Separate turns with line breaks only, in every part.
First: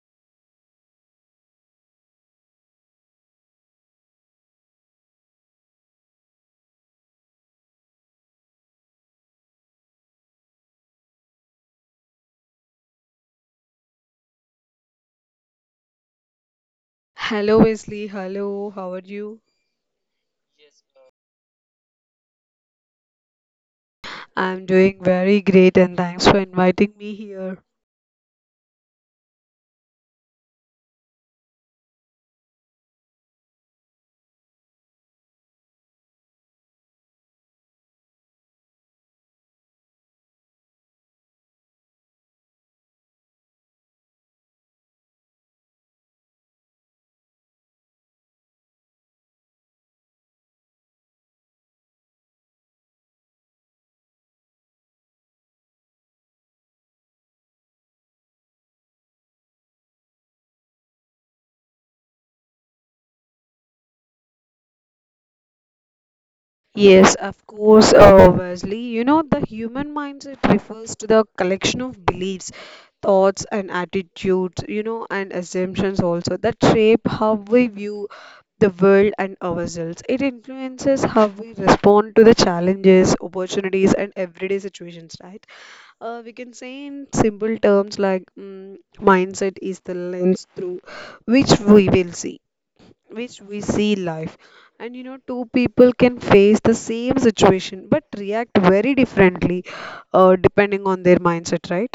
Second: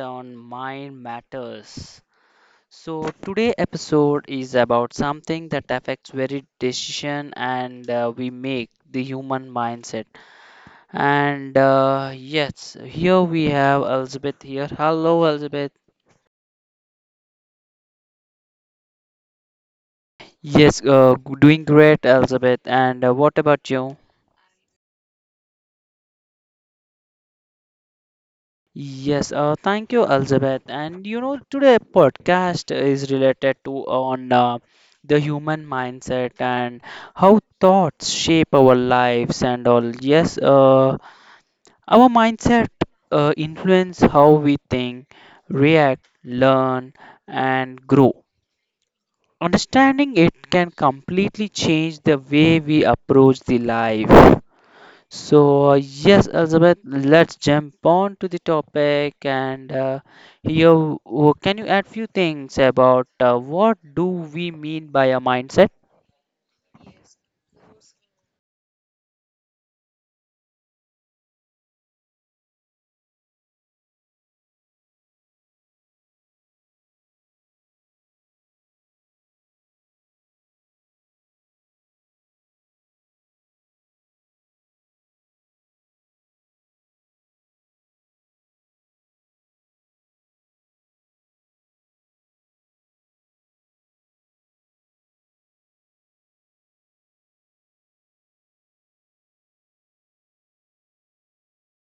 on Mind Matters. So, today episode is about something that affects very decision and we make the human mindset. And yes, here we have Elizabeth here. Hello, Elizabeth.
Hello, Wesley. Hello, how are you?
Yes, doing great, Elizabeth. And what about you?
I'm doing very great and thanks for inviting me here.
Yes, thank you, Elizabeth. And you know, today podcast is related to on the human mindset and how thoughts shape our lives and all. Yes, our mindset influence how we think, react, learn, and grow. Understanding it can completely change the way we approach the life. So, yes, Elizabeth, let's jump on to the topic and here, can you add few things about what do we mean by a mindset?
Wesley, you know, the human mindset refers to the collection of beliefs, thoughts, and attitudes, you know, and assumptions also that shape how we view the world and ourselves. It influences how we respond to the challenges, opportunities, and everyday situations, right? We can say in simple terms like mindset is the lens through which we will see, which we see life. And you know, two people can face the same situation but react very differently depending on their mindset, right?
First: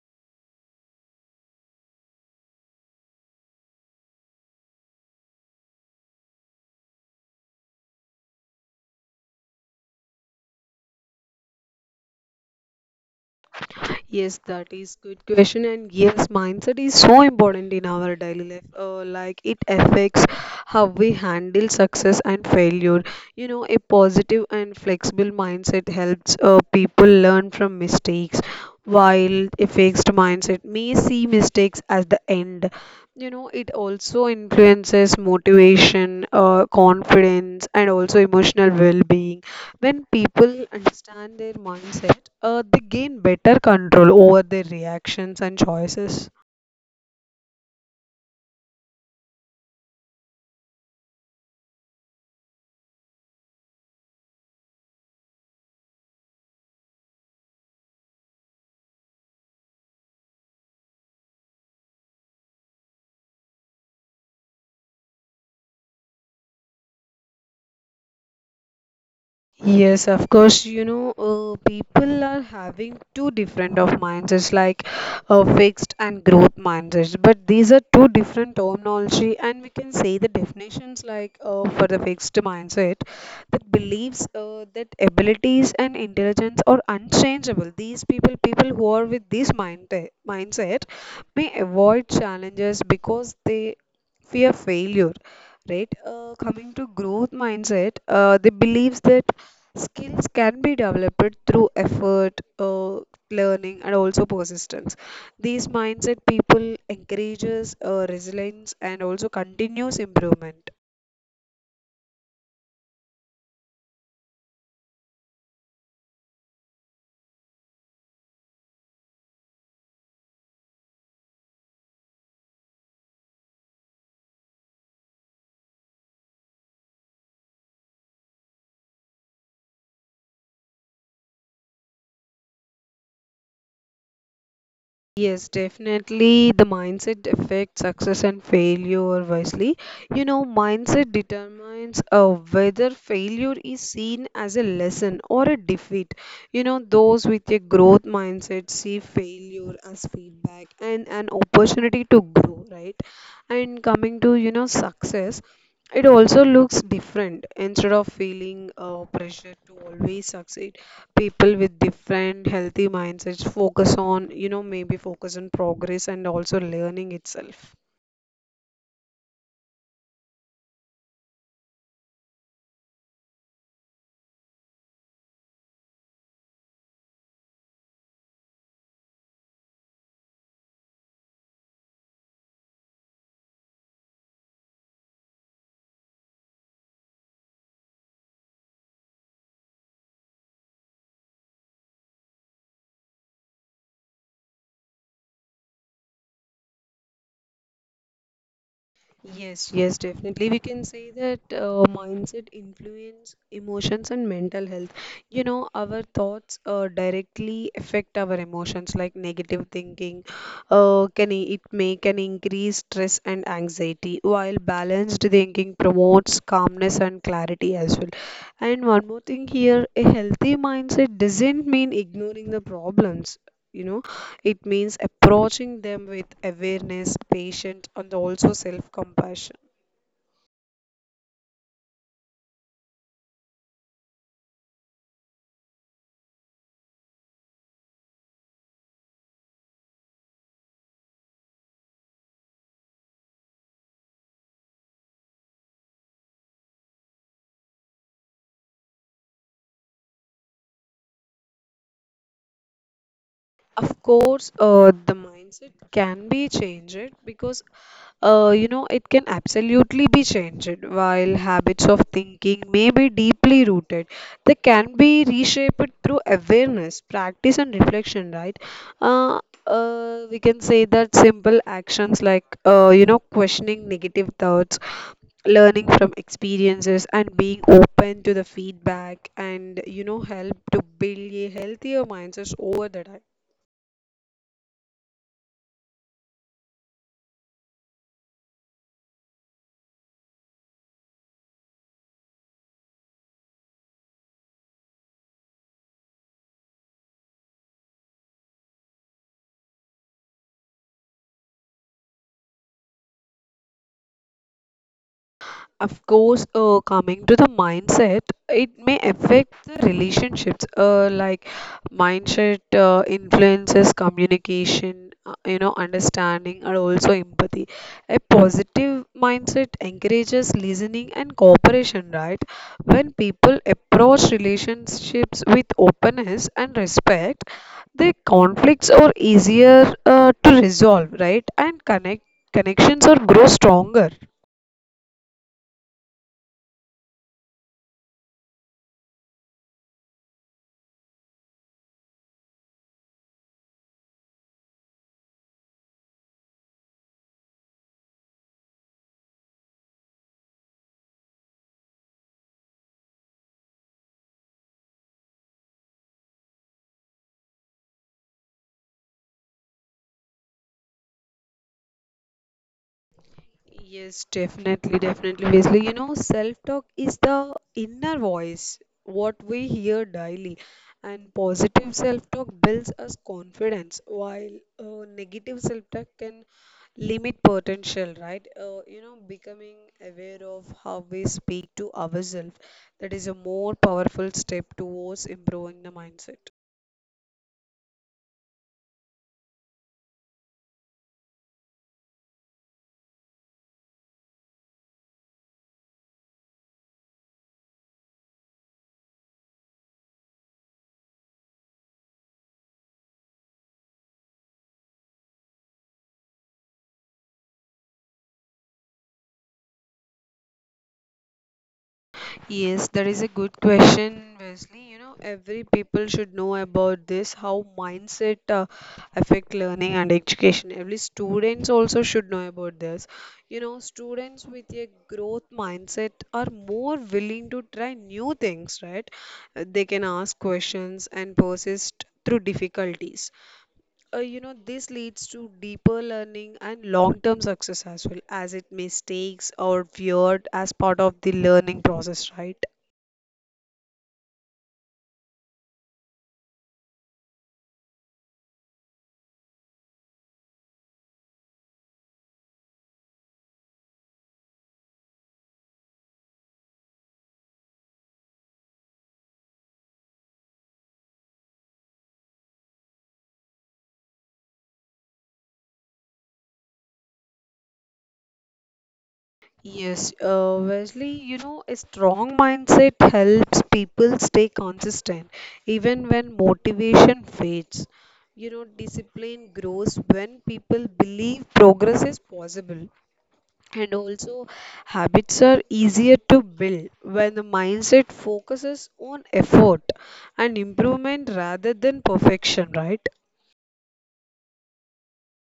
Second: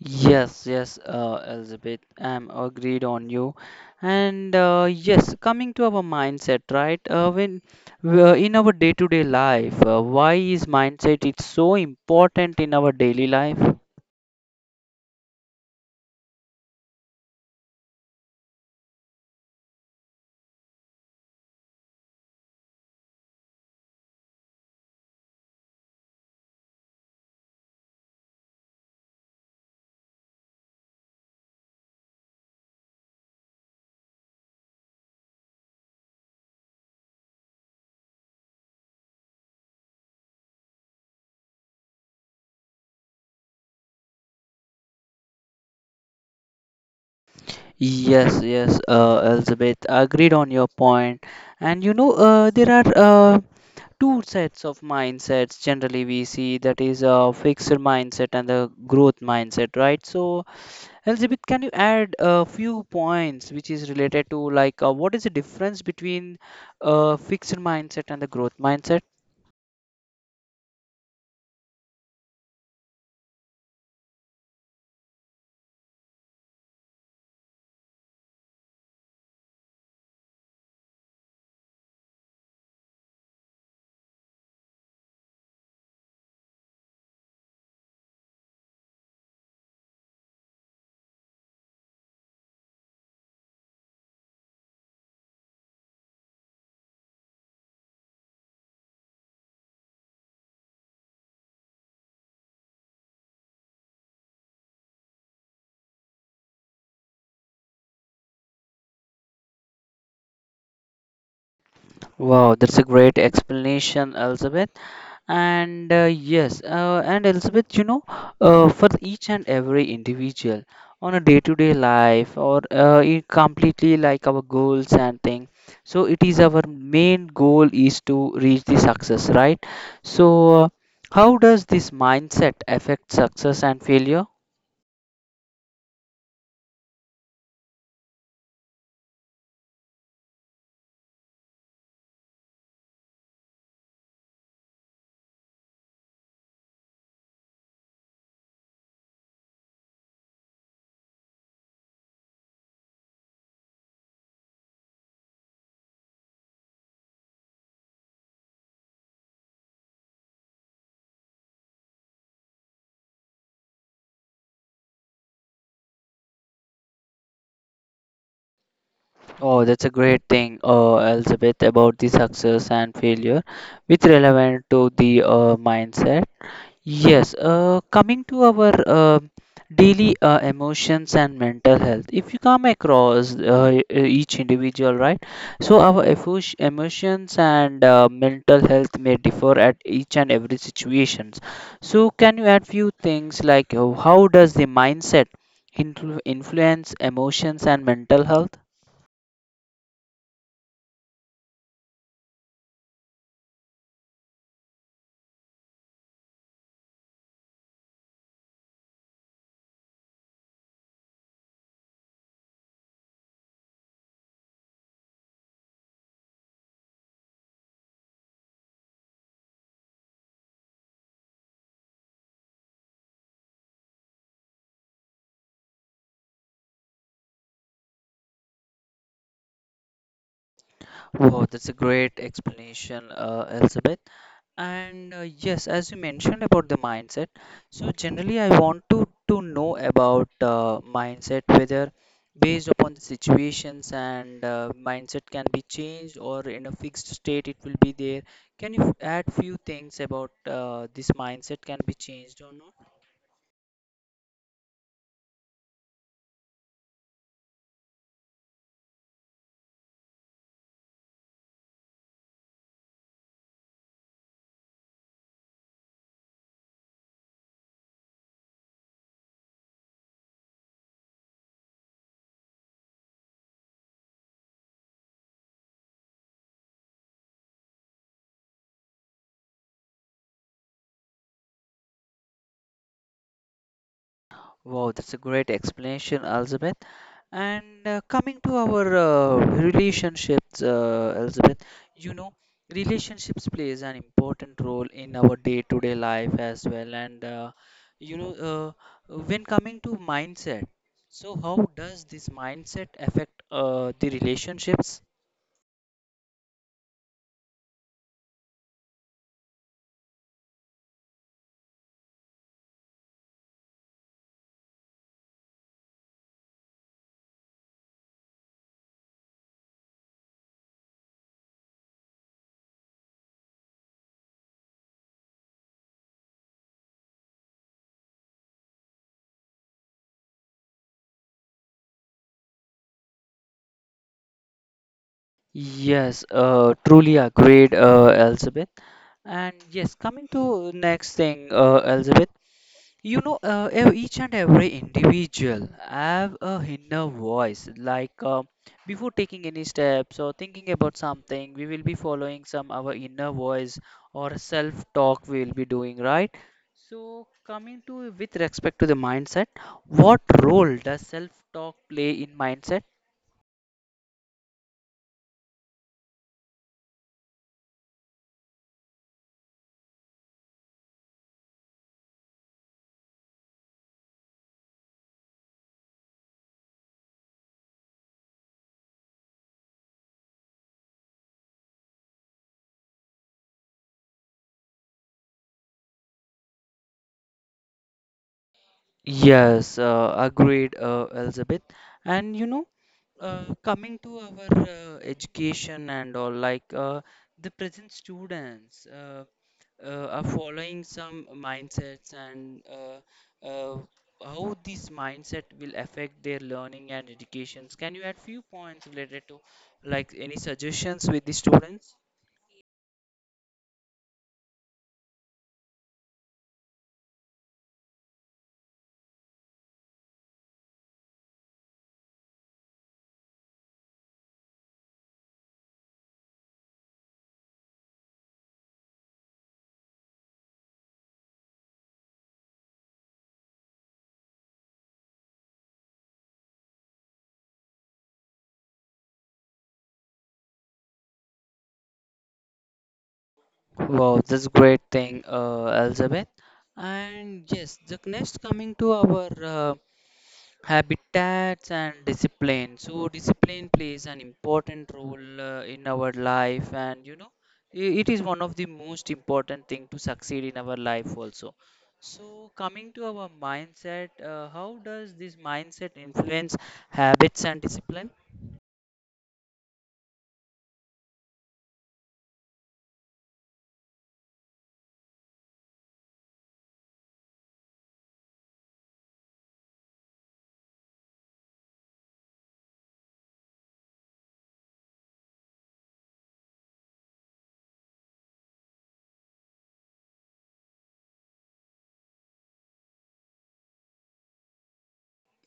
Yes, yes, Elizabeth, I'm agreed on you. And yes, coming to our mindset, right? When we in our day-to-day life, why is mindset it's so important in our daily life?
Yes, that is good question. And yes, mindset is so important in our daily life. Like it affects how we handle success and failure. You know, a positive and flexible mindset helps people learn from mistakes, while a fixed mindset may see mistakes as the end. You know, it also influences motivation, confidence, and also emotional well-being when people understand their mindset, they gain better control over their reactions and choices.
Yes, yes, Elizabeth, agreed on your point. And you know, there are uh, two sets of mindsets generally we see that is a fixed mindset and the growth mindset, right? So, Elizabeth, can you add a few points which is related to like what is the difference between fixed mindset and the growth mindset?
Yes, of course. You know, people are having two different of mindsets, like fixed and growth mindsets. But these are two different terminology, and we can say the definitions like for the fixed mindset that believes that abilities and intelligence are unchangeable. People who are with this mindset, may avoid challenges because they fear failure, right? Coming to growth mindset, they believes that skills can be developed through effort, learning, and also persistence. These mindset people encourages resilience and also continuous improvement.
Wow, that's a great explanation, Elizabeth. And and Elizabeth, you know, for each and every individual on a day-to-day life or it completely like our goals and thing. So it is our main goal is to reach the success, right? So how does this mindset affect success and failure?
Yes, definitely. The mindset affects success and failure wisely. You know, mindset determines whether failure is seen as a lesson or a defeat. You know, those with a growth mindset see failure as feedback and an opportunity to grow, right? And coming to, you know, success, it also looks different. Instead of feeling pressure to always succeed, people with different healthy mindsets focus on, you know, maybe focus on progress and also learning itself.
Oh, that's a great thing, Elizabeth, about the success and failure, which relevant to the mindset. Yes, coming to our daily emotions and mental health, if you come across each individual, right? So our emotions and mental health may differ at each and every situations. So can you add few things like how does the mindset influence emotions and mental health?
Yes, yes, definitely. We can say that mindset influence emotions and mental health. You know, our thoughts directly affect our emotions, like negative thinking. It may can increase stress and anxiety, while balanced thinking promotes calmness and clarity as well. And one more thing here, a healthy mindset doesn't mean ignoring the problems. You know, it means approaching them with awareness, patience, and also self compassion.
Oh, that's a great explanation, Elizabeth. And yes, as you mentioned about the mindset, so generally I want to know about mindset, whether based upon the situations and mindset can be changed or in a fixed state it will be there. Can you add few things about this mindset can be changed or not?
Of course, the mindset can be changed because, you know, it can absolutely be changed. While habits of thinking may be deeply rooted, they can be reshaped through awareness, practice, and reflection, right? Uh, we can say that simple actions like, you know, questioning negative thoughts, learning from experiences, and being open to the feedback, and, you know, help to build a healthier mindset over the time.
Wow, that's a great explanation, Elizabeth. And coming to our relationships, Elizabeth, you know, relationships plays an important role in our day-to-day life as well. And you know, when coming to mindset, so how does this mindset affect the relationships?
Of course, coming to the mindset, it may affect the relationships. Like mindset influences communication, you know, understanding, and also empathy. A positive mindset encourages listening and cooperation, right? When people approach relationships with openness and respect, the conflicts are easier to resolve, right? And connections or grow stronger.
Yes, truly agreed, Elizabeth. And yes, coming to next thing, Elizabeth. You know, each and every individual have a inner voice. Like before taking any steps or thinking about something, we will be following some our inner voice or self-talk we will be doing, right? So coming to with respect to the mindset, what role does self-talk play in mindset?
Yes, definitely, definitely, Wesley. You know, self-talk is the inner voice, what we hear daily. And positive self-talk builds us confidence, while negative self-talk can limit potential, right? You know, becoming aware of how we speak to ourselves, that is a more powerful step towards improving the mindset.
Yes, agreed, Elizabeth. And you know, coming to our education and all, like the present students are following some mindsets and how this mindset will affect their learning and educations. Can you add few points related to like any suggestions with the students?
Yes, that is a good question, Wesley. You know, every people should know about this, how mindset affect learning and education. Every students also should know about this. You know, students with a growth mindset are more willing to try new things, right? They can ask questions and persist through difficulties. You know, this leads to deeper learning and long-term success as well, as it mistakes or feared as part of the learning process, right?
Wow, that's great thing, Elizabeth. And yes, the next coming to our habitats and discipline, so discipline plays an important role in our life, and you know it is one of the most important thing to succeed in our life also. So coming to our mindset, how does this mindset influence habits and discipline?
Yes, Wesley, you know, a strong mindset helps people stay consistent even when motivation fades. You know, discipline grows when people believe progress is possible, and also habits are easier to build when the mindset focuses on effort and improvement rather than perfection, right?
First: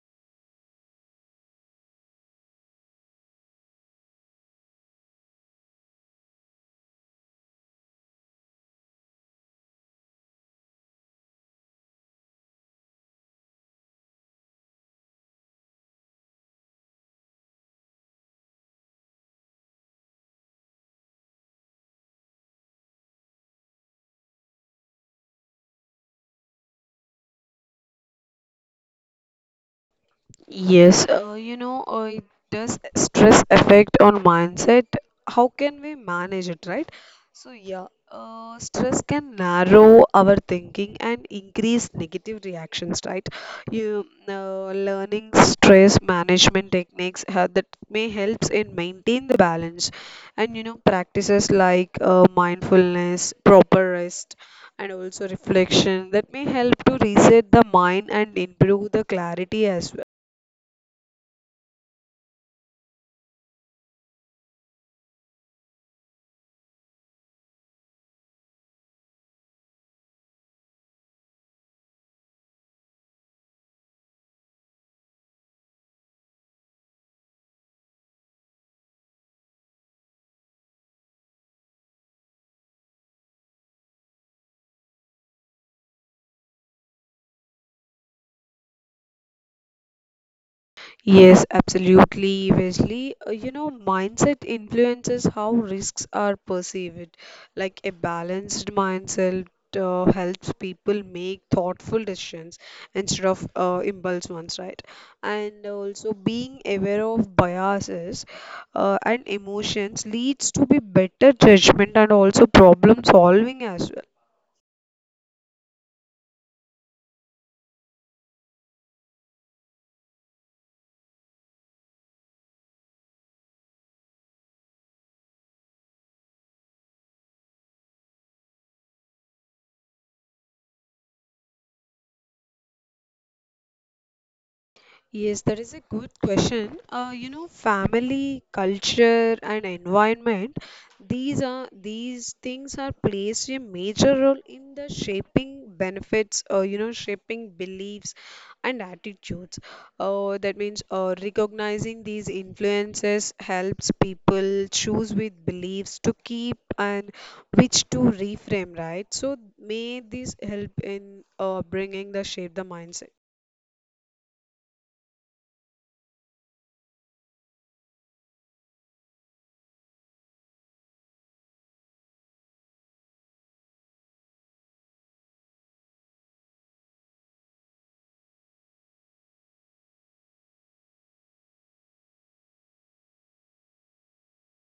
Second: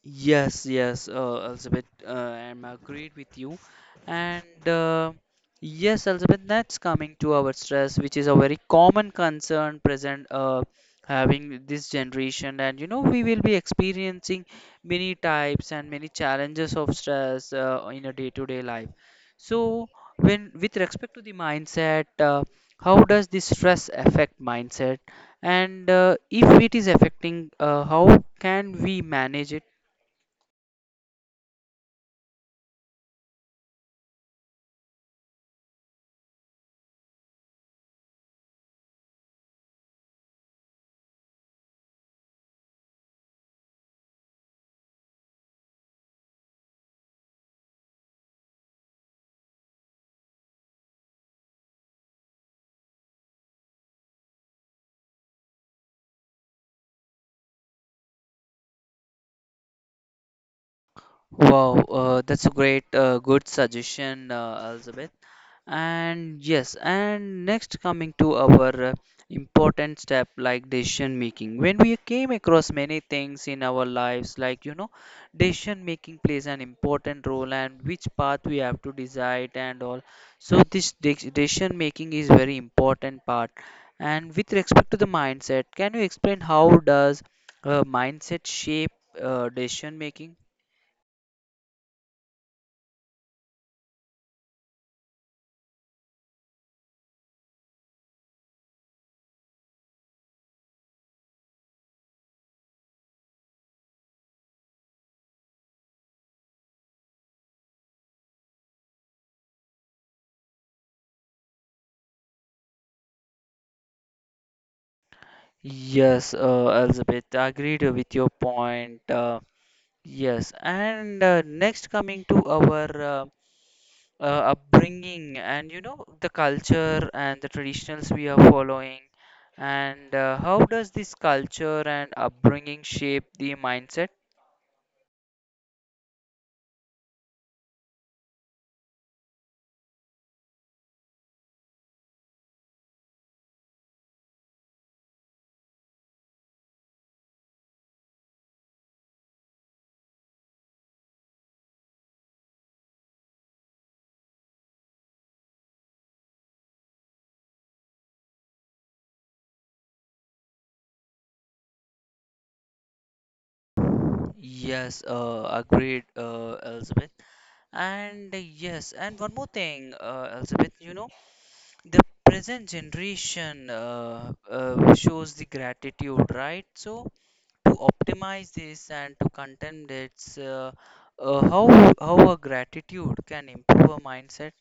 Yes, yes, Elizabeth, I'm agreed with you. And yes, Elizabeth, that's coming to our stress, which is a very common concern present having this generation. And you know, we will be experiencing many types and many challenges of stress in a day-to-day life. So, when with respect to the mindset, how does this stress affect mindset? And if it is affecting, how can we manage it?
Yes, you know, it does stress affect on mindset. How can we manage it, right? So, yeah, stress can narrow our thinking and increase negative reactions, right? You learning stress management techniques that may helps in maintain the balance, and you know practices like mindfulness, proper rest, and also reflection that may help to reset the mind and improve the clarity as well.
Wow, that's a great, good suggestion, Elizabeth. And yes, and next coming to our important step like decision making. When we came across many things in our lives, like you know, decision making plays an important role and which path we have to decide and all. So this decision making is very important part. And with respect to the mindset, can you explain how does mindset shape decision making?
Yes, absolutely, Wesley. You know, mindset influences how risks are perceived. Like a balanced mindset helps people make thoughtful decisions instead of impulse ones, right? And also being aware of biases and emotions leads to be better judgment and also problem solving as well.
Yes, Elizabeth, I agreed with your point. Yes, and next coming to our uh, upbringing, and you know the culture and the traditions we are following, and how does this culture and upbringing shape the mindset?
Yes, that is a good question. You know, family, culture, and environment, these are these things are plays a major role in the shaping benefits, you know, shaping beliefs and attitudes. That means recognizing these influences helps people choose with beliefs to keep and which to reframe, right? So may this help in bringing the shape the mindset.
Yes, agreed, Elizabeth. And yes, and one more thing, Elizabeth, you know, the present generation shows the gratitude, right? So, to optimize this and to contend its uh, how how a gratitude can improve our mindset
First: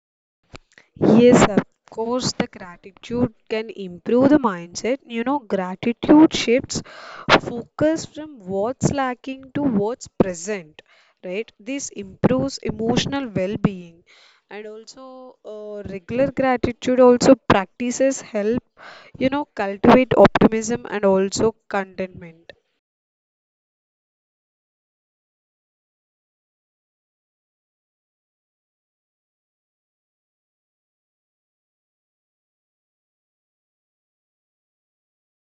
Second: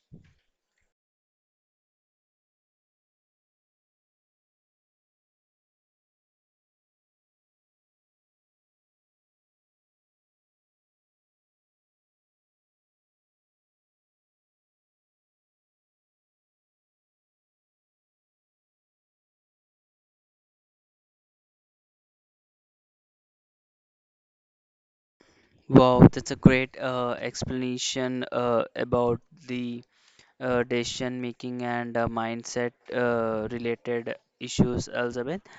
Yes, of course, the gratitude can improve the mindset. You know, gratitude shifts focus from what's lacking to what's present, right? This improves emotional well being. And also, regular gratitude also practices help, you know, cultivate optimism and also contentment.
wow that's a great explanation about the decision making and mindset related issues elizabeth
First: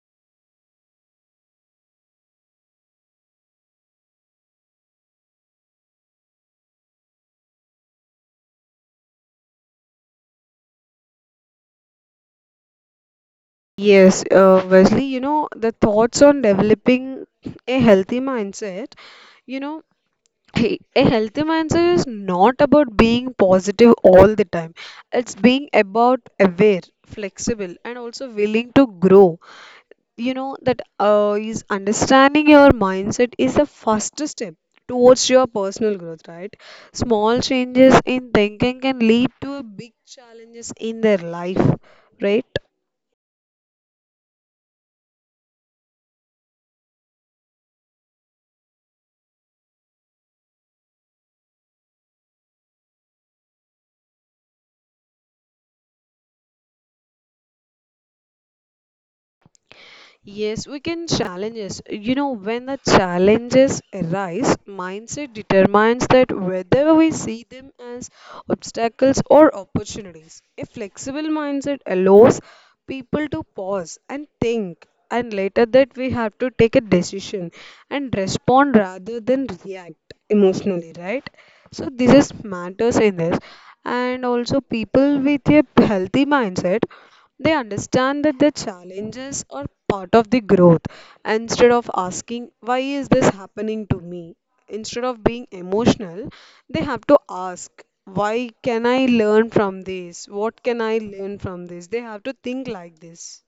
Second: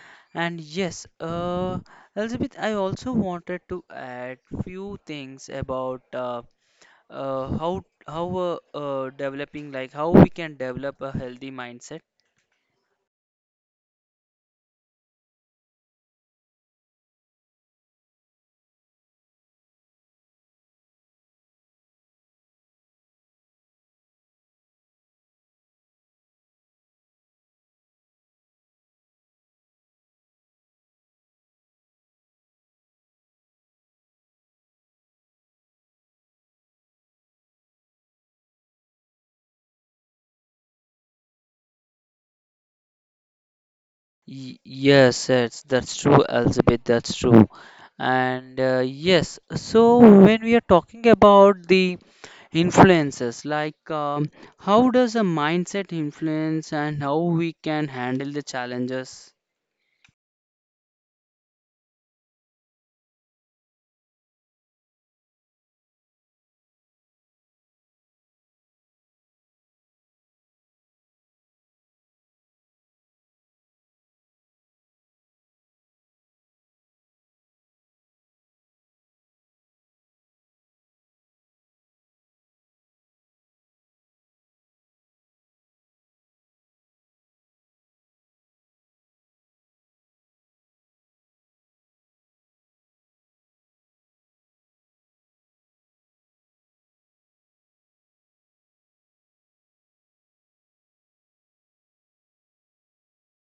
and yes elizabeth I also wanted to add few things about uh, how how developing, like how we can develop a healthy mindset.
Yes, Wesley, you know, the thoughts on developing a healthy mindset, you know, hey, a healthy mindset is not about being positive all the time. It's being about aware, flexible, and also willing to grow. You know, that is understanding your mindset is the first step towards your personal growth, right? Small changes in thinking can lead to big challenges in their life, right?
Y- Yes, it's that's true, Elizabeth, that's true. And yes, so when we are talking about the influences, like how does a mindset influence and how we can handle the challenges?
Yes, we can challenges. You know, when the challenges arise, mindset determines that whether we see them as obstacles or opportunities. A flexible mindset allows people to pause and think, and later that we have to take a decision and respond rather than react emotionally, right? So this is matters in this, and also people with a healthy mindset, they understand that the challenges are part of the growth. Instead of asking why is this happening to me, instead of being emotional, they have to ask why can I learn from this? What can I learn from this? They have to think like this.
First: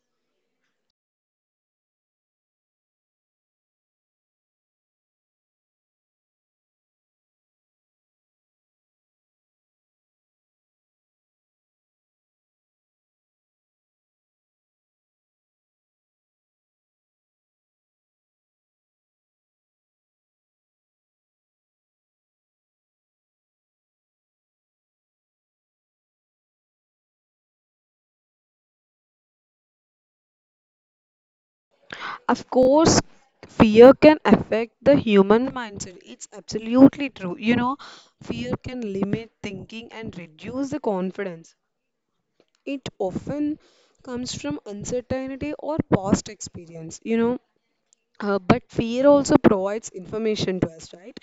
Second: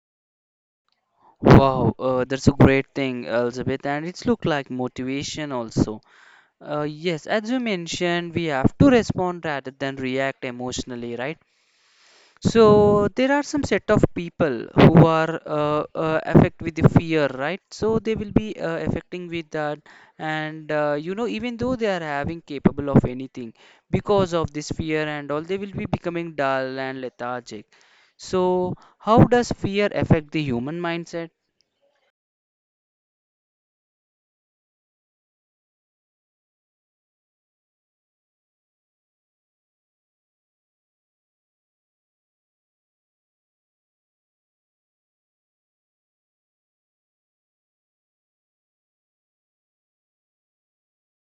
Wow, that's a great thing, Elizabeth, and it's look like motivation also. Yes, as you mentioned, we have to respond rather than react emotionally, right? So there are some set of people who are affect with the fear, right? So they will be affecting with that, and you know, even though they are having capable of anything, because of this fear and all, they will be becoming dull and lethargic. So how does fear affect the human mindset?
Of course, fear can affect the human mindset. It's absolutely true. You know, fear can limit thinking and reduce the confidence. It often comes from uncertainty or past experience, you know. But fear also provides information to us, right?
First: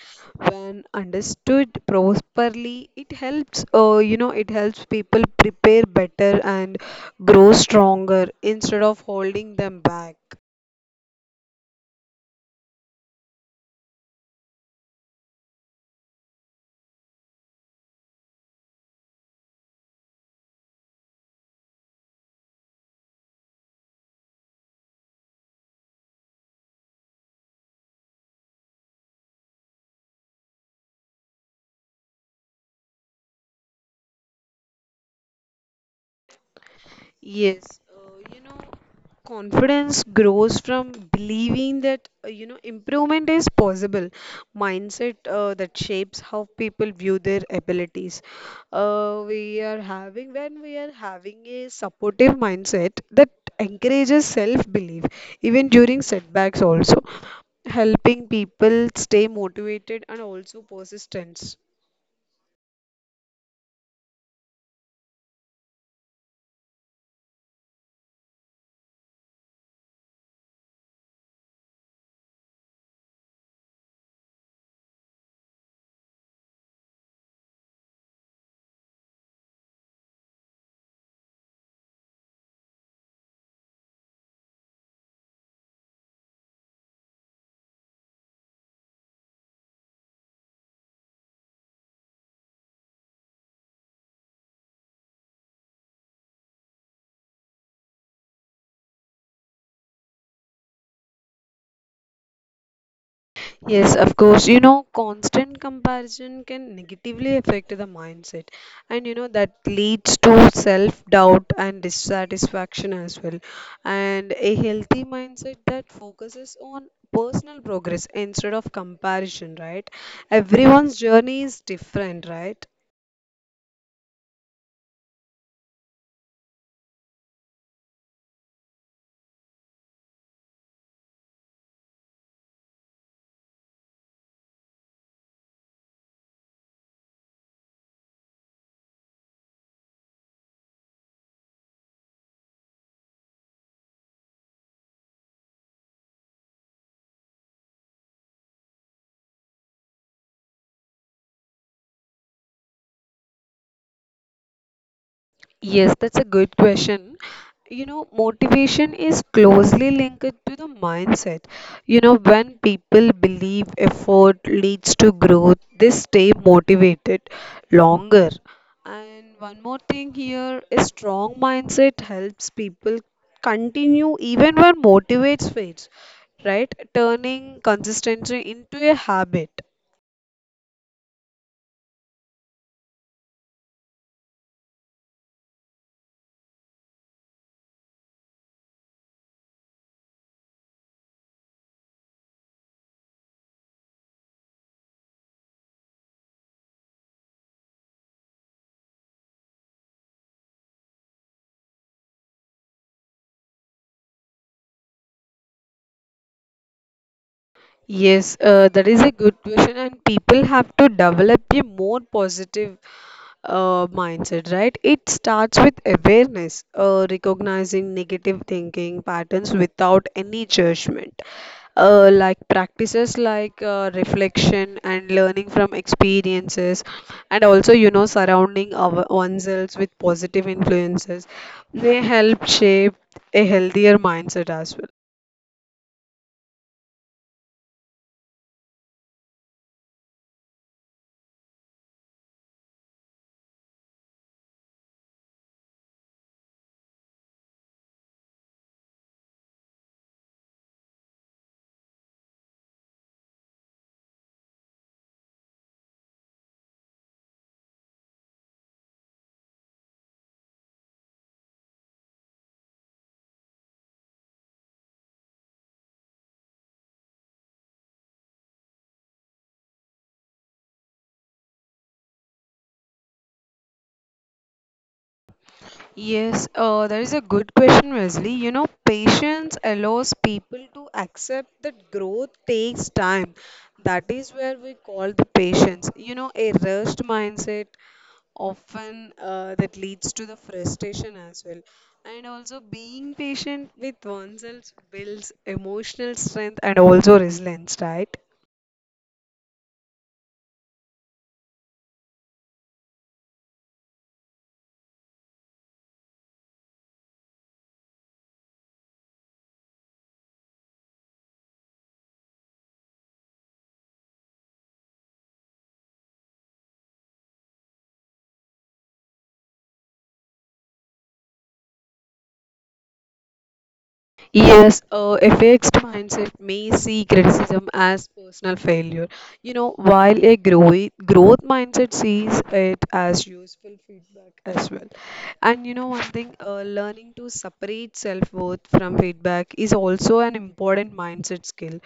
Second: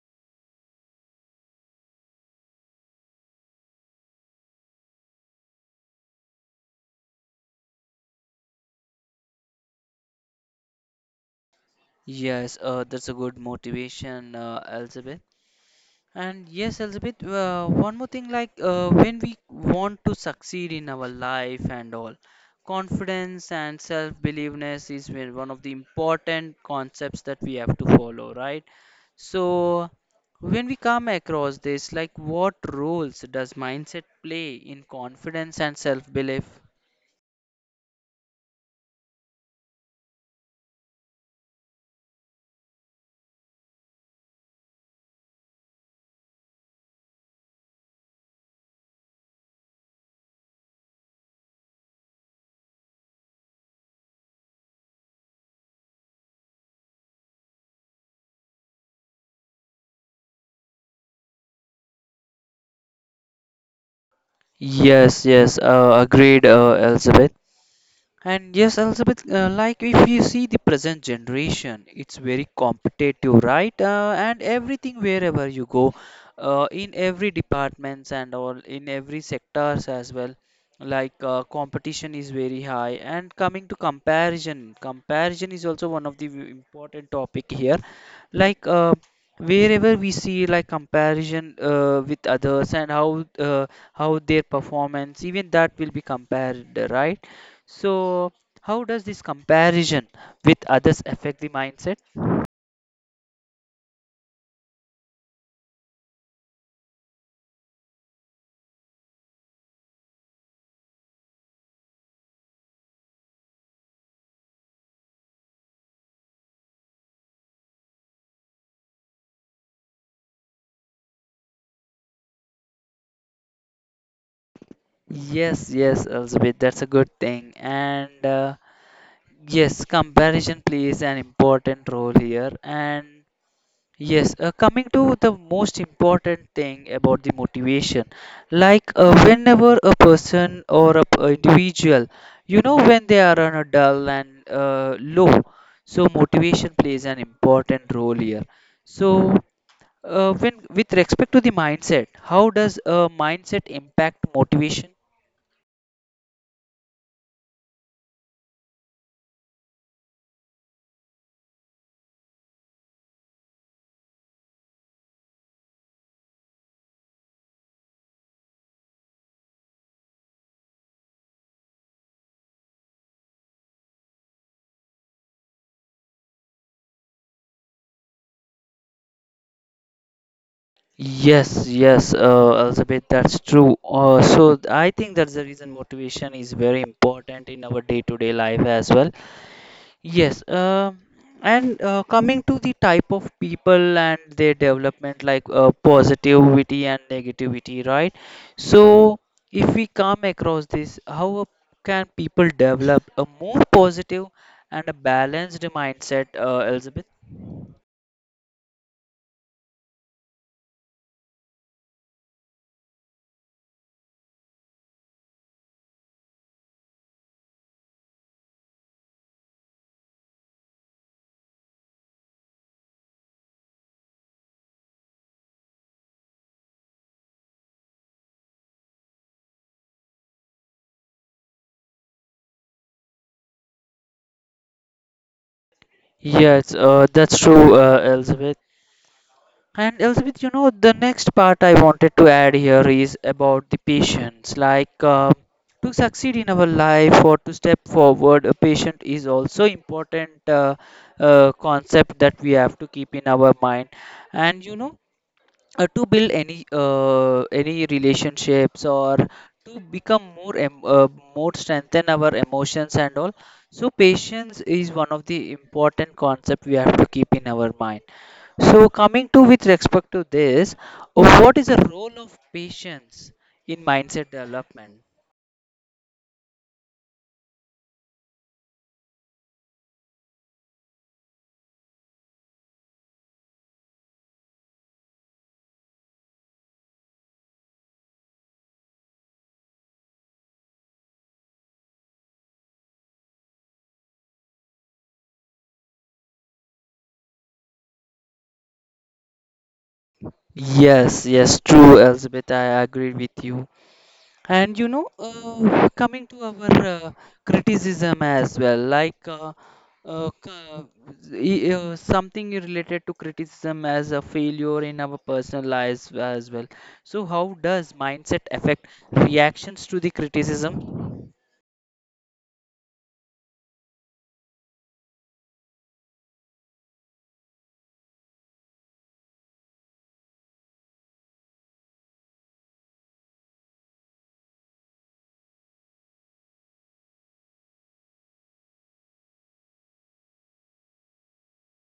When understood properly, it helps, you know, it helps people prepare better and grow stronger instead of holding them back.
Yes, that's a good motivation, Elizabeth. And yes, Elizabeth, one more thing like when we want to succeed in our life and all, confidence and self-believeness is where one of the important concepts that we have to follow, right? So, when we come across this, like what roles does mindset play in confidence and self-belief?
Yes, you know, confidence grows from believing that, you know, improvement is possible. Mindset that shapes how people view their abilities. When we are having a supportive mindset that encourages self-belief, even during setbacks also, helping people stay motivated and also persistent.
Yes, yes, agreed, Elizabeth. And yes, Elizabeth, like if you see the present generation, it's very competitive, right? And everything wherever you go, in every departments and all, in every sectors as well, like competition is very high. And coming to comparison, comparison is also one of the important topic here. Like wherever we see like comparison with others and how their performance, even that will be compared, right? So, how does this comparison with others affect the mindset?
Yes, of course. You know, constant comparison can negatively affect the mindset, and you know that leads to self-doubt and dissatisfaction as well. And a healthy mindset that focuses on personal progress instead of comparison, right? Everyone's journey is different, right?
Yes, yes, Elizabeth, that's a good thing. And yes, comparison plays an important role here. And yes, coming to the most important thing about the motivation, like whenever a person or a individual, you know, when they are on a dull and low, so motivation plays an important role here. So, when with respect to the mindset, how does a mindset impact motivation?
Yes, that's a good question. You know, motivation is closely linked to the mindset. You know, when people believe effort leads to growth, they stay motivated longer. And one more thing here, a strong mindset helps people continue even when motivates fades, right? Turning consistency into a habit.
Yes, yes, Elizabeth, that's true. So I think that's the reason motivation is very important in our day-to-day life as well. Yes, and coming to the type of people and their development, like positivity and negativity, right? So, if we come across this, how can people develop a more positive and a balanced mindset, Elizabeth?
Yes, that is a good question, and people have to develop a more positive mindset, right? It starts with awareness, recognizing negative thinking patterns without any judgment. Like practices like reflection and learning from experiences, and also, you know, surrounding our, oneself with positive influences, they help shape a healthier mindset as well.
Yes, that's true, Elizabeth. And Elizabeth, you know, the next part I wanted to add here is about the patience. Like to succeed in our life or to step forward, a patient is also important concept that we have to keep in our mind. And you know, to build any relationships or to become more strengthen our emotions and all. So patience is one of the important concept we have to keep in our mind. So, coming to with respect to this, what is the role of patience in mindset development?
Yes, that is a good question, Wesley. You know, patience allows people to accept that growth takes time. That is where we call the patience. You know, a rushed mindset often that leads to the frustration as well. And also, being patient with oneself builds emotional strength and also resilience, right?
Yes, yes, true, Elizabeth. I agree with you. And you know, coming to our criticism as well, like uh, c- something related to criticism as a failure in our personal lives as well. So, how does mindset affect reactions to the criticism?
Yes, a fixed mindset may see criticism as personal failure. You know, while a growth mindset sees it as useful feedback as well. And you know, one thing, learning to separate self worth from feedback is also an important mindset skill.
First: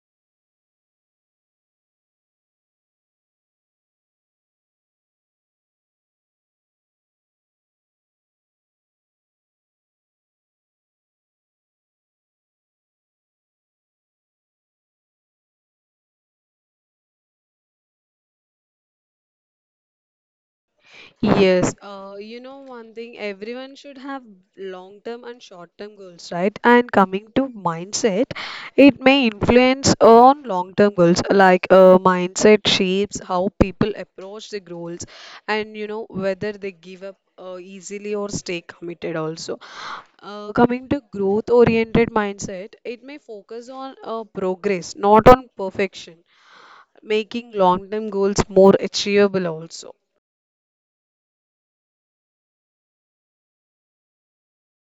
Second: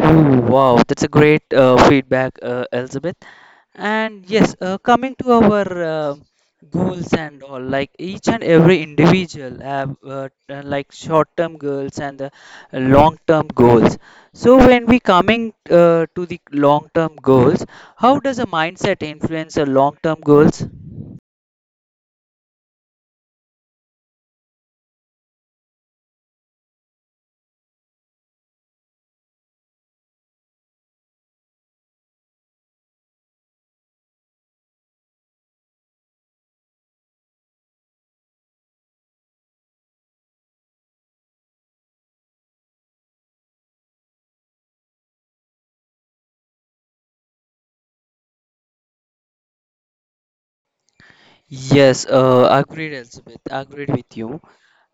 Oh, wow, that's a great feedback, Elizabeth. And yes, coming to our goals and all, like each and every individual have like short-term goals and long-term goals. So when we coming to the long-term goals, how does a mindset influence a long-term goals?
Yes, you know one thing, everyone should have long-term and short-term goals, right? And coming to mindset, it may influence on long-term goals, like mindset shapes how people approach the goals, and you know whether they give up easily or stay committed also. Coming to growth-oriented mindset, it may focus on progress, not on perfection, making long-term goals more achievable also.
Yes, agreed, Elizabeth. Agreed with you.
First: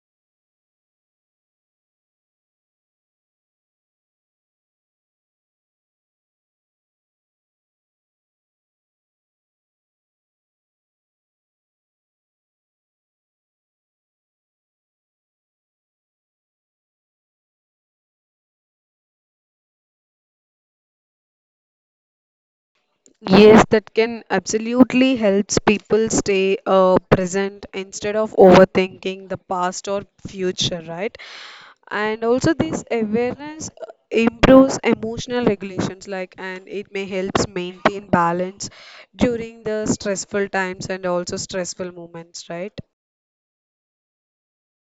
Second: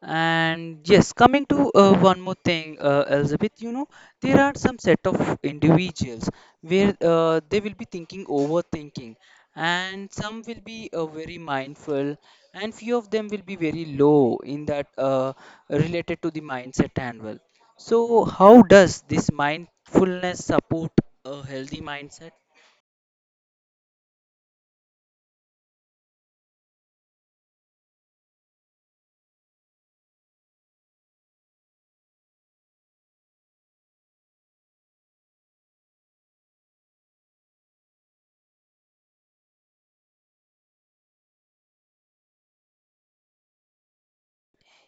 And yes, coming to one more thing, Elizabeth, you know, there are some set of individuals where they will be thinking overthinking, and some will be very mindful, and few of them will be very low in that related to the mindset and well. So, how does this mindfulness support a healthy mindset?
Yes, that can absolutely helps people stay present instead of overthinking the past or future, right? And also this awareness improves emotional regulations, like, and it may helps maintain balance during the stressful times and also stressful moments, right?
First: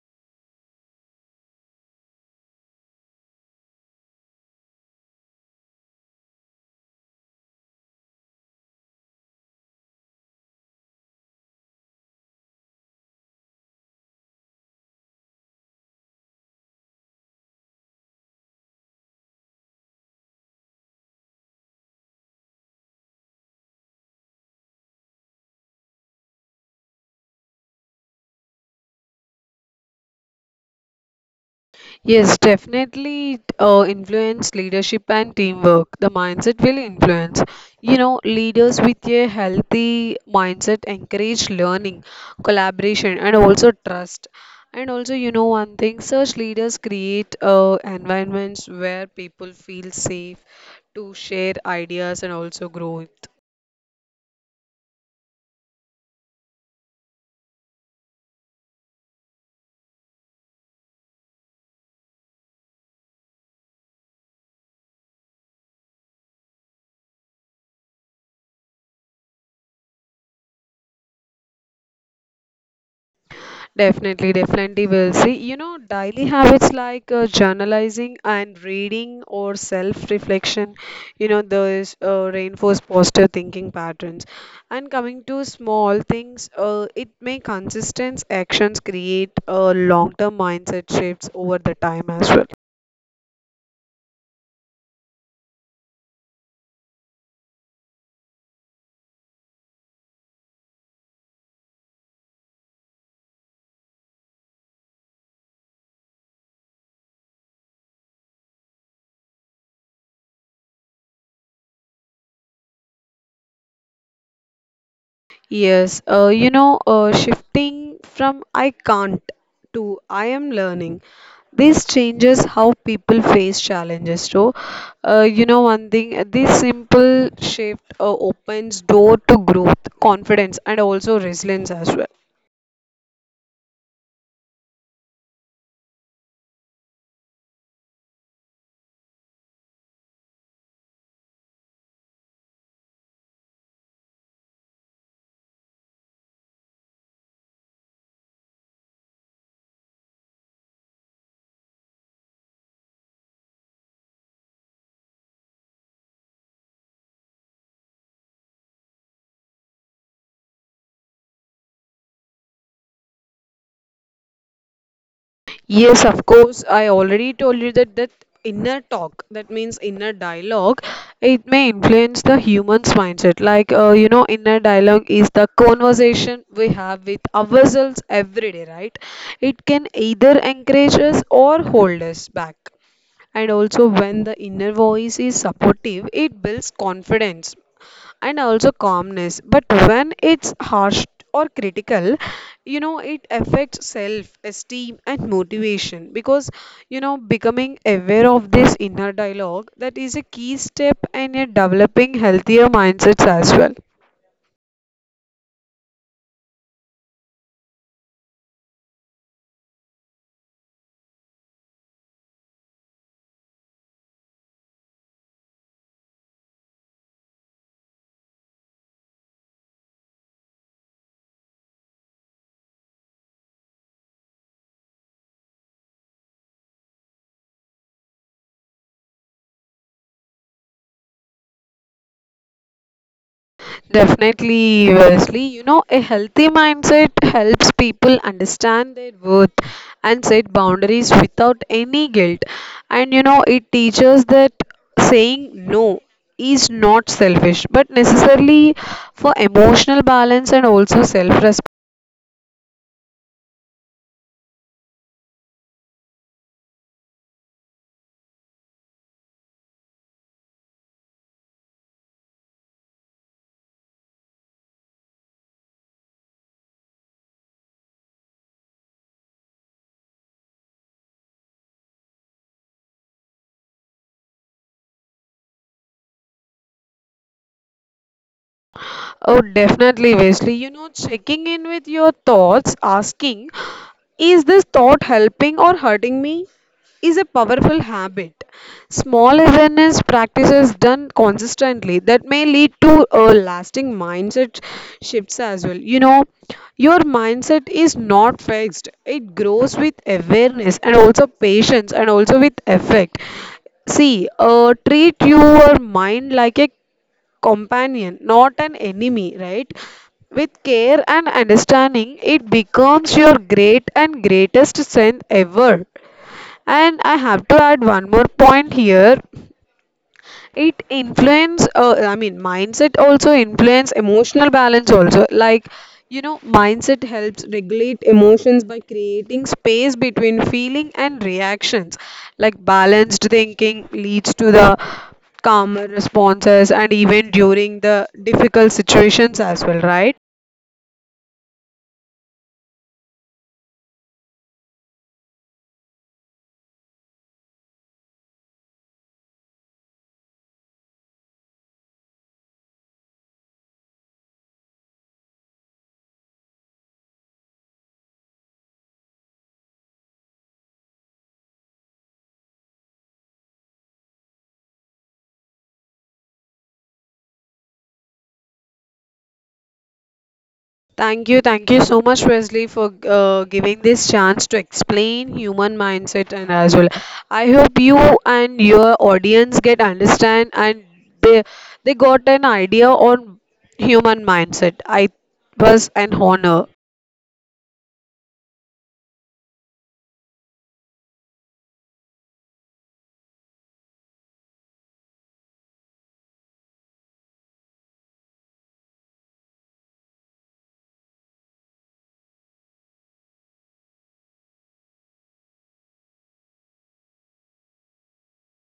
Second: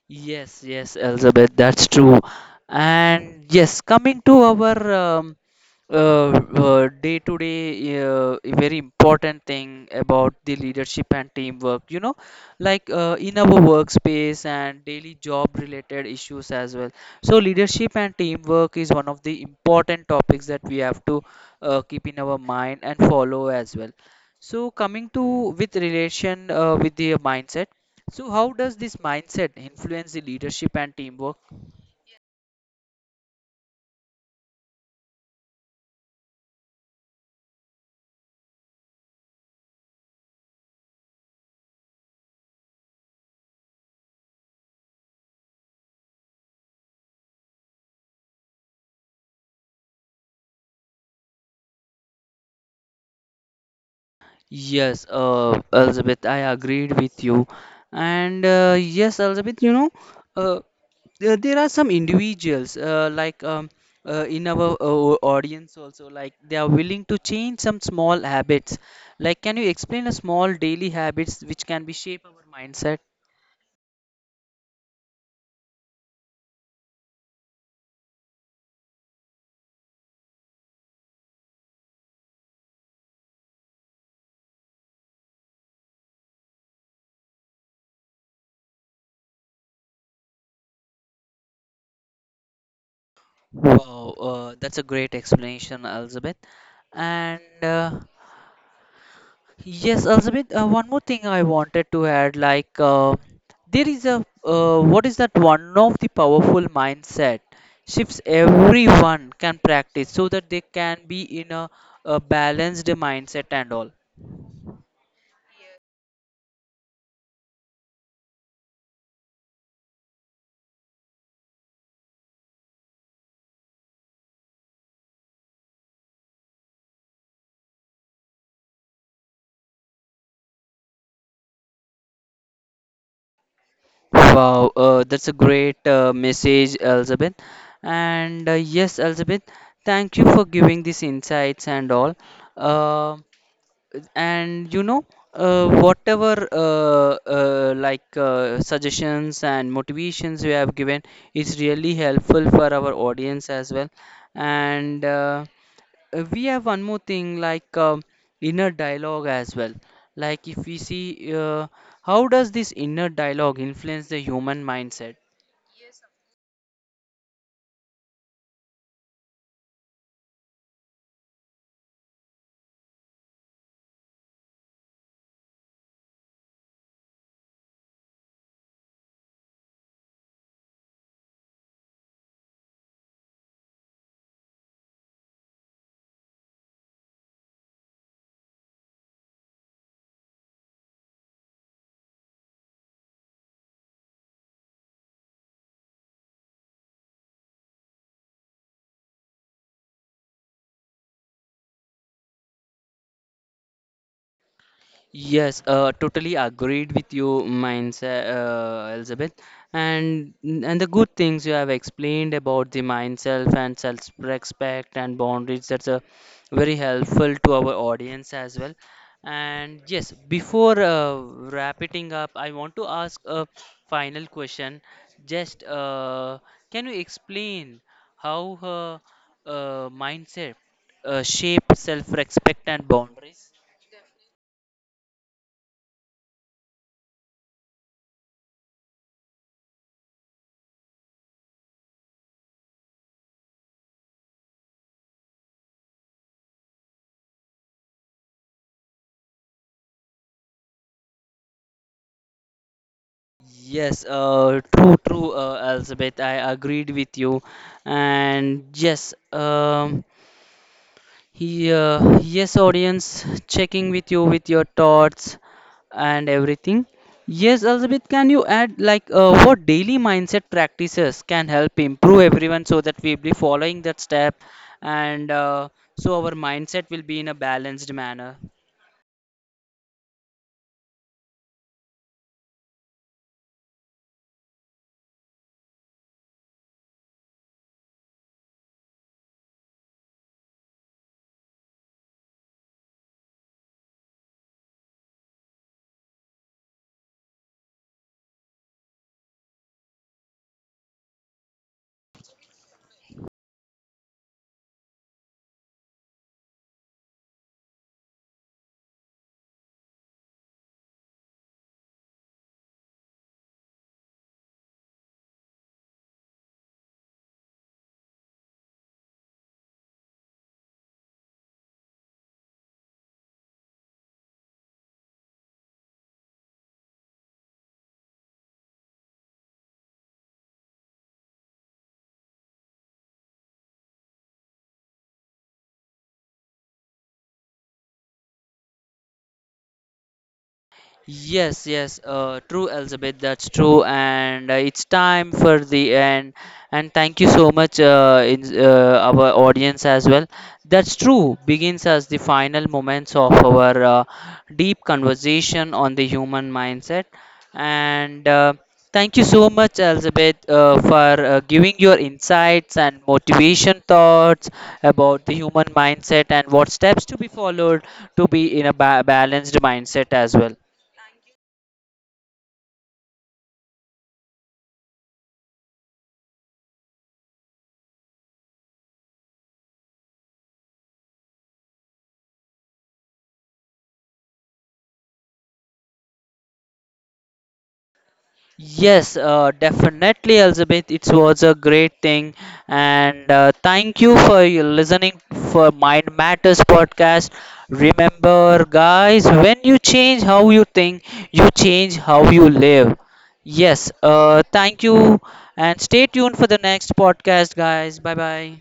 Yes, yes, Elizabeth, that's true. And yes, coming to our uh, day to day a very important thing about the leadership and teamwork, you know, like in our workspace and daily job related issues as well. So leadership and teamwork is one of the important topics that we have to keep in our mind and follow as well. So coming to with relation with the mindset, so how does this mindset influence the leadership and teamwork?
Yes, definitely influence leadership and teamwork. The mindset will influence. You know, leaders with a healthy mindset encourage learning, collaboration, and also trust. And also, you know, one thing, such leaders create environments where people feel safe to share ideas and also grow.
Yes, Elizabeth, I agreed with you. And yes, Elizabeth, you know, uh, there are some individuals like in our audience also, like they are willing to change some small habits. Like, can you explain a small daily habits which can be shape our mindset?
Definitely, definitely will see. You know, daily habits like journalizing and reading or self-reflection, you know, those reinforce positive thinking patterns. And coming to small things, it may consistent actions create long-term mindset shifts over the time as well.
Wow, that's a great explanation, Elizabeth. And Yes, Elizabeth, one more thing I wanted to add, like there is a what is that one of the powerful mindset shifts everyone can practice so that they can be in a balanced mindset and all.
Yes, shifting from I can't to I am learning, this changes how people face challenges. So you know one thing, this simple shift opens door to growth, confidence, and also resilience as well.
Wow, that's a great message, Elizabeth. And yes, Elizabeth, thank you for giving these insights and all. Um and you know, whatever suggestions and motivations you have given is really helpful for our audience as well. And We have one more thing like inner dialogue as well. Like if we see how does this inner dialogue influence the human mindset?
Yes, of course, I already told you that inner talk, that means inner dialogue, it may influence the human's mindset. Like you know, inner dialogue is the conversation we have with ourselves every day, right? It can either encourage us or hold us back. And also when the inner voice is supportive, it builds confidence and also calmness. But when it's harsh or critical, you know, it affects self esteem and motivation, because you know, becoming aware of this inner dialogue, that is a key step in a developing healthier mindsets as well.
Yes, totally agreed with you, Elizabeth. And and the good things you have explained about the mind self and self-respect and boundaries, that's a very helpful to our audience as well. And yes, before wrapping up, I want to ask a final question. Just can you explain how her mindset shape self-respect and boundaries?
Definitely, Wesley. You know, a healthy mindset helps people understand their worth and set boundaries without any guilt. And you know, it teaches that saying no is not selfish but necessarily for emotional balance and also self.
Yes, true, true, Elizabeth. I agreed with you, and yes, yes, audience, checking with you with your thoughts and everything. Yes, Elizabeth, can you add like what daily mindset practices can help improve everyone so that we'll be following that step, and so our mindset will be in a balanced manner.
Oh, definitely, Wesley. You know, checking in with your thoughts, asking, is this thought helping or hurting me? Is a powerful habit. Small awareness practices done consistently, that may lead to a lasting mindset shifts as well. You know, your mindset is not fixed. It grows with awareness and also patience and also with effect. See, treat your mind like a companion, not an enemy, right? With care and understanding, it becomes your great and greatest strength ever. And I have to add one more point here. It influence, I mean, mindset also influence emotional balance also. Like, you know, mindset helps regulate emotions by creating space between feeling and reactions. Like balanced thinking leads to the calmer responses and even during the difficult situations as well, right?
Yes, yes, true, Elizabeth. That's true, and it's time for the end. And thank you so much, our audience as well. That's true. Begins as the final moments of our deep conversation on the human mindset. And thank you so much, Elizabeth, for giving your insights and motivation thoughts about the human mindset and what steps to be followed to be in a balanced mindset as well.
Thank you so much, Wesley, for giving this chance to explain human mindset and as well. I hope you and your audience get understand and they they got an idea on human mindset. I was an honor.
Yes, definitely, Elizabeth. It was a great thing, and thank you for your listening for Mind Matters podcast. Remember, guys, when you change how you think, you change how you live. Yes, thank you, and stay tuned for the next podcast, guys. Bye bye.